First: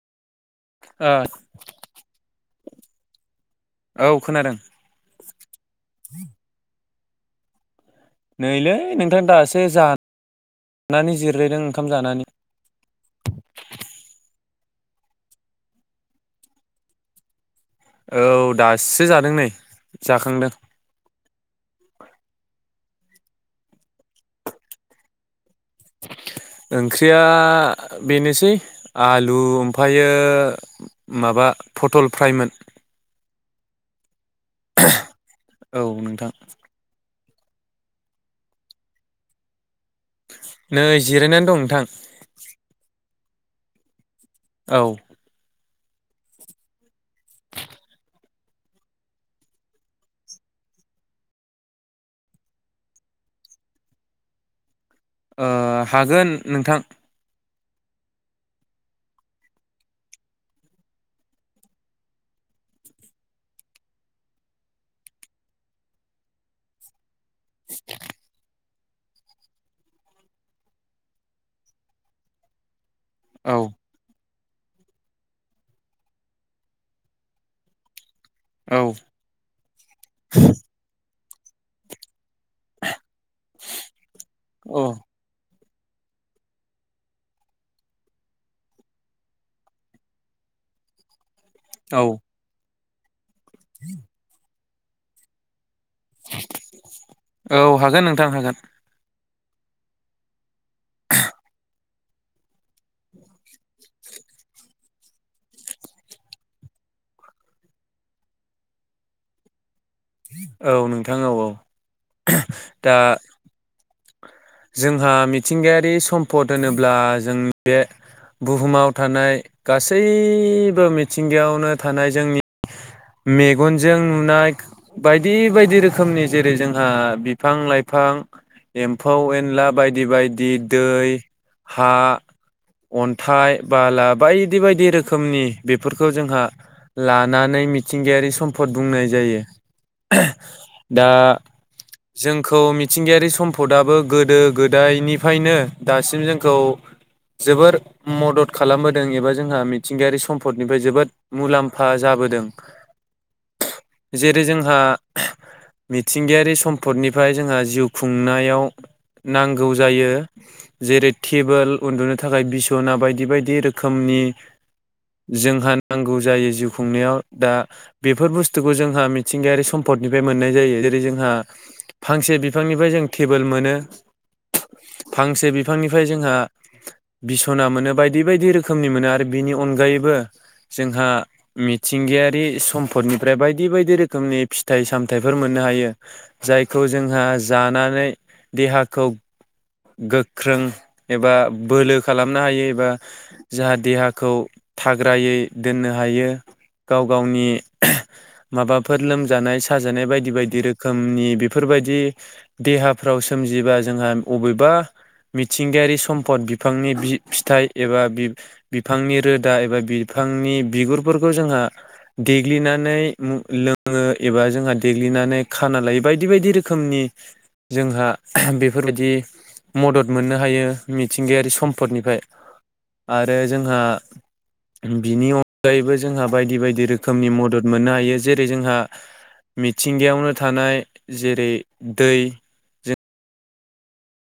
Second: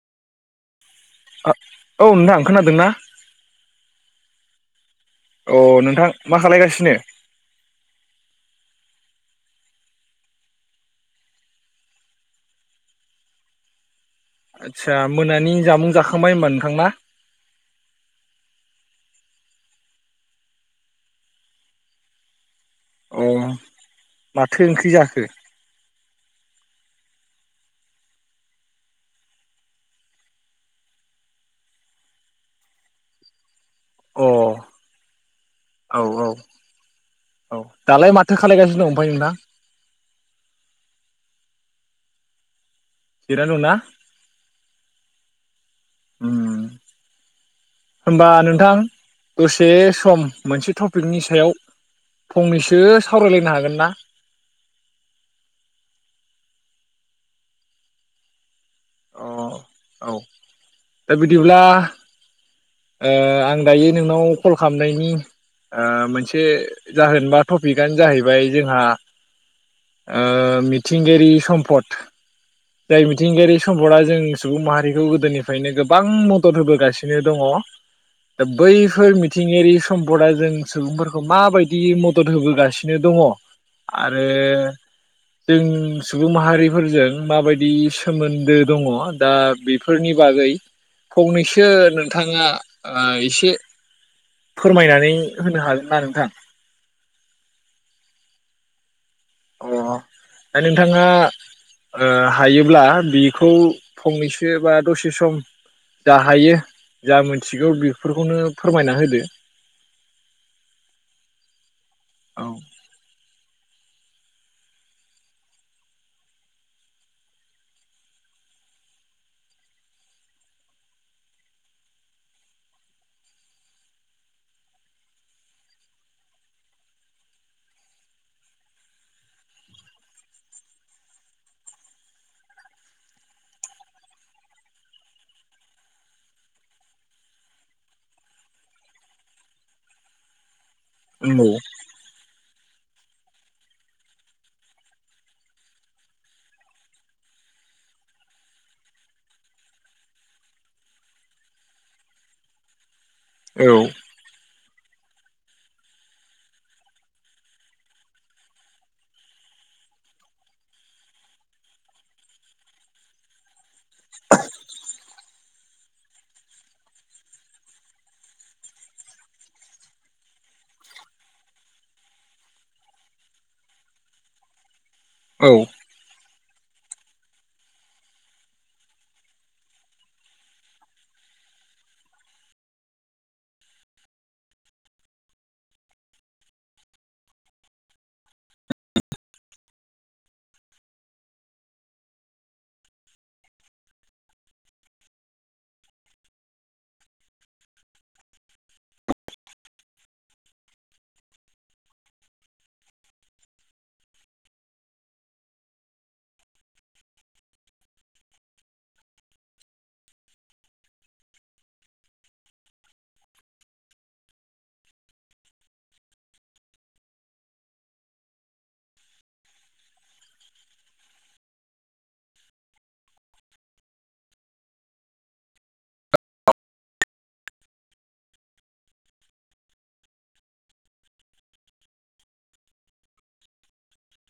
ओ औ नोंथां खोनादोंना? औ खोनादों। अ नोंथां मा खालायगासिनो। नैलै नोंथां दासो जानानै जिरायदों ओंखाम जानानै। आदसा मोनानि जामुं जाखांबाय होमबा नोंथांना। औ दासो जादों नै जाखांदों। अ माथो ओंख्रि जाखो? ओंख्रिया बेनोसै आलु ओमफ्रायो माबा पटल फ्रायमोन। अ औ औ। औ दालाय माथो खालायगासिनो दं ओमफाय नोंना? नै जिरायनानै दं नोंथां। जिरायनानै दं ना? औ। उम। होनबा नोंथां दसे सम मोनसे टपिकनि सायाव फंनैसो सावरायलायनो हागोन ना? ओ हागोन नोंथां। औ दा बिदिब्ला ओ आं दायो नोंनाव कल खालामनायनि ओ मोनसे जाहोन बा टपिकआनो जाहैबाय जोंहा ओ मिथिंगायारि सम्पद जाय मिथिंगा औ सम्पदा जों सुबुं माहारिखौ गोदोनिफ्रायनो गोबां मदद होबोगासिनो दङ। दा औ बैफोर मिथिंगायारि सम्पदा जों सुबुंफोरखौ माबायदि म दद होबोगासिनो दङ आरो औ जों सुबुं माहारिफोरजों माबायदि सोमो न्दो दङ दा बेफोरनि बागै फंनैसो सो नोंथाङा आ एसे फोरमायनानै होनो हा औ हागोन नोंथां हागोन। अ दा नोंथाङा हायोब्ला बेखौ फंनैसो बा दसे सम जा हायो जा मोनथिगौ बेफोरखौनो फोरमायना होदो औ नोंथां औ औ दा जोंहा मिथिंगायारि सम्पद होनोब्ला जोंनि बे बुहुमाव थानाय गासैबो मिथिंगायावनो थानाय जोंनि मेगनजों नुनाय बायदि बायदि रोखोमनि जेरै जोंहा बिफां लाइफां एम्फौ एम्फौ एनला बायदि बायदि दै हा अन्थाइ बाला बायदि बायदि रोखोमनि बेफोरखौ जोंहा लानानै मिथिंगायारि सम्पद बुंनाय जायो दा औ जों खौ मिथिंगायारि सम्पदा गोदो गोदायनिफ्रायनो दासिम जोंखौ जोबोर मदद खालामबोदों एबा जोंहा मिथिंगायारि सम्फदनिफ्राय जोबोद मुलाम्फा जाबोदों औ जेरै जों जोंहा मिथिंगायारि सम्पदनिफ्राय जोंहा जिउ खुंनायाव नांगौ जायो जेरै टेबोल उन्दुनो थाखाय बिसना बायदि बायदि रोखोमनि जोंहा नांगौ जायो जिउ खुंनायाव दा बेफोर बुस्थुखौ जोंहा मिथिंगायारि सम्फदनिफ्राय मोननाय जायो जेरै जोंहा फांसे बिफांनिफ्राय जों टेबोल मोनो फांसे औ बिफांनिफ्राय जोंहा बिसना मोनो बायदि बायदि रोखोमनि मोनो आरो बिनि अनगायैबो जोंहा मिथिंगायारि सम्फदनिफ्राय बायदि बायदि रोखोमनि फिथाइ सामथाइफोर मोननो हायो जायखौ जोंहा जानानै देहाखौ गोख्रों एबा बोलो खालामनो हायो एबा जाहा देहाखौ थाग्रायै दोननो हायो गाव गावनि माबाफोर लोमजानाय साजानाय बायदि बायदि रोखोमनि बेफोरबायदि देहा फ्राव सोमजिबा जोंहा वबेबा मिथिंगायारि सम्फद बिफांनि फिथाइ एबा बिफांनि रोदा एबा बिफांनि बिगुरफोरखौ जोंहा देग्लिनानै लोङो एबा जोंहा देग्लिनानै खाना लायो बायदि बायदि रोखोमनि जोंहा बेफोरबायदि मदद मोननो हायो मिथिंगायारि सम्पदनिफ्राय आरो जोंहा बिनि अनगायैबो जोंहा बायदि बायदि रोखोमनि मदद मोननो हायो जेरै जोंहा मिथिंगायावनो थानाय जेरै दै ज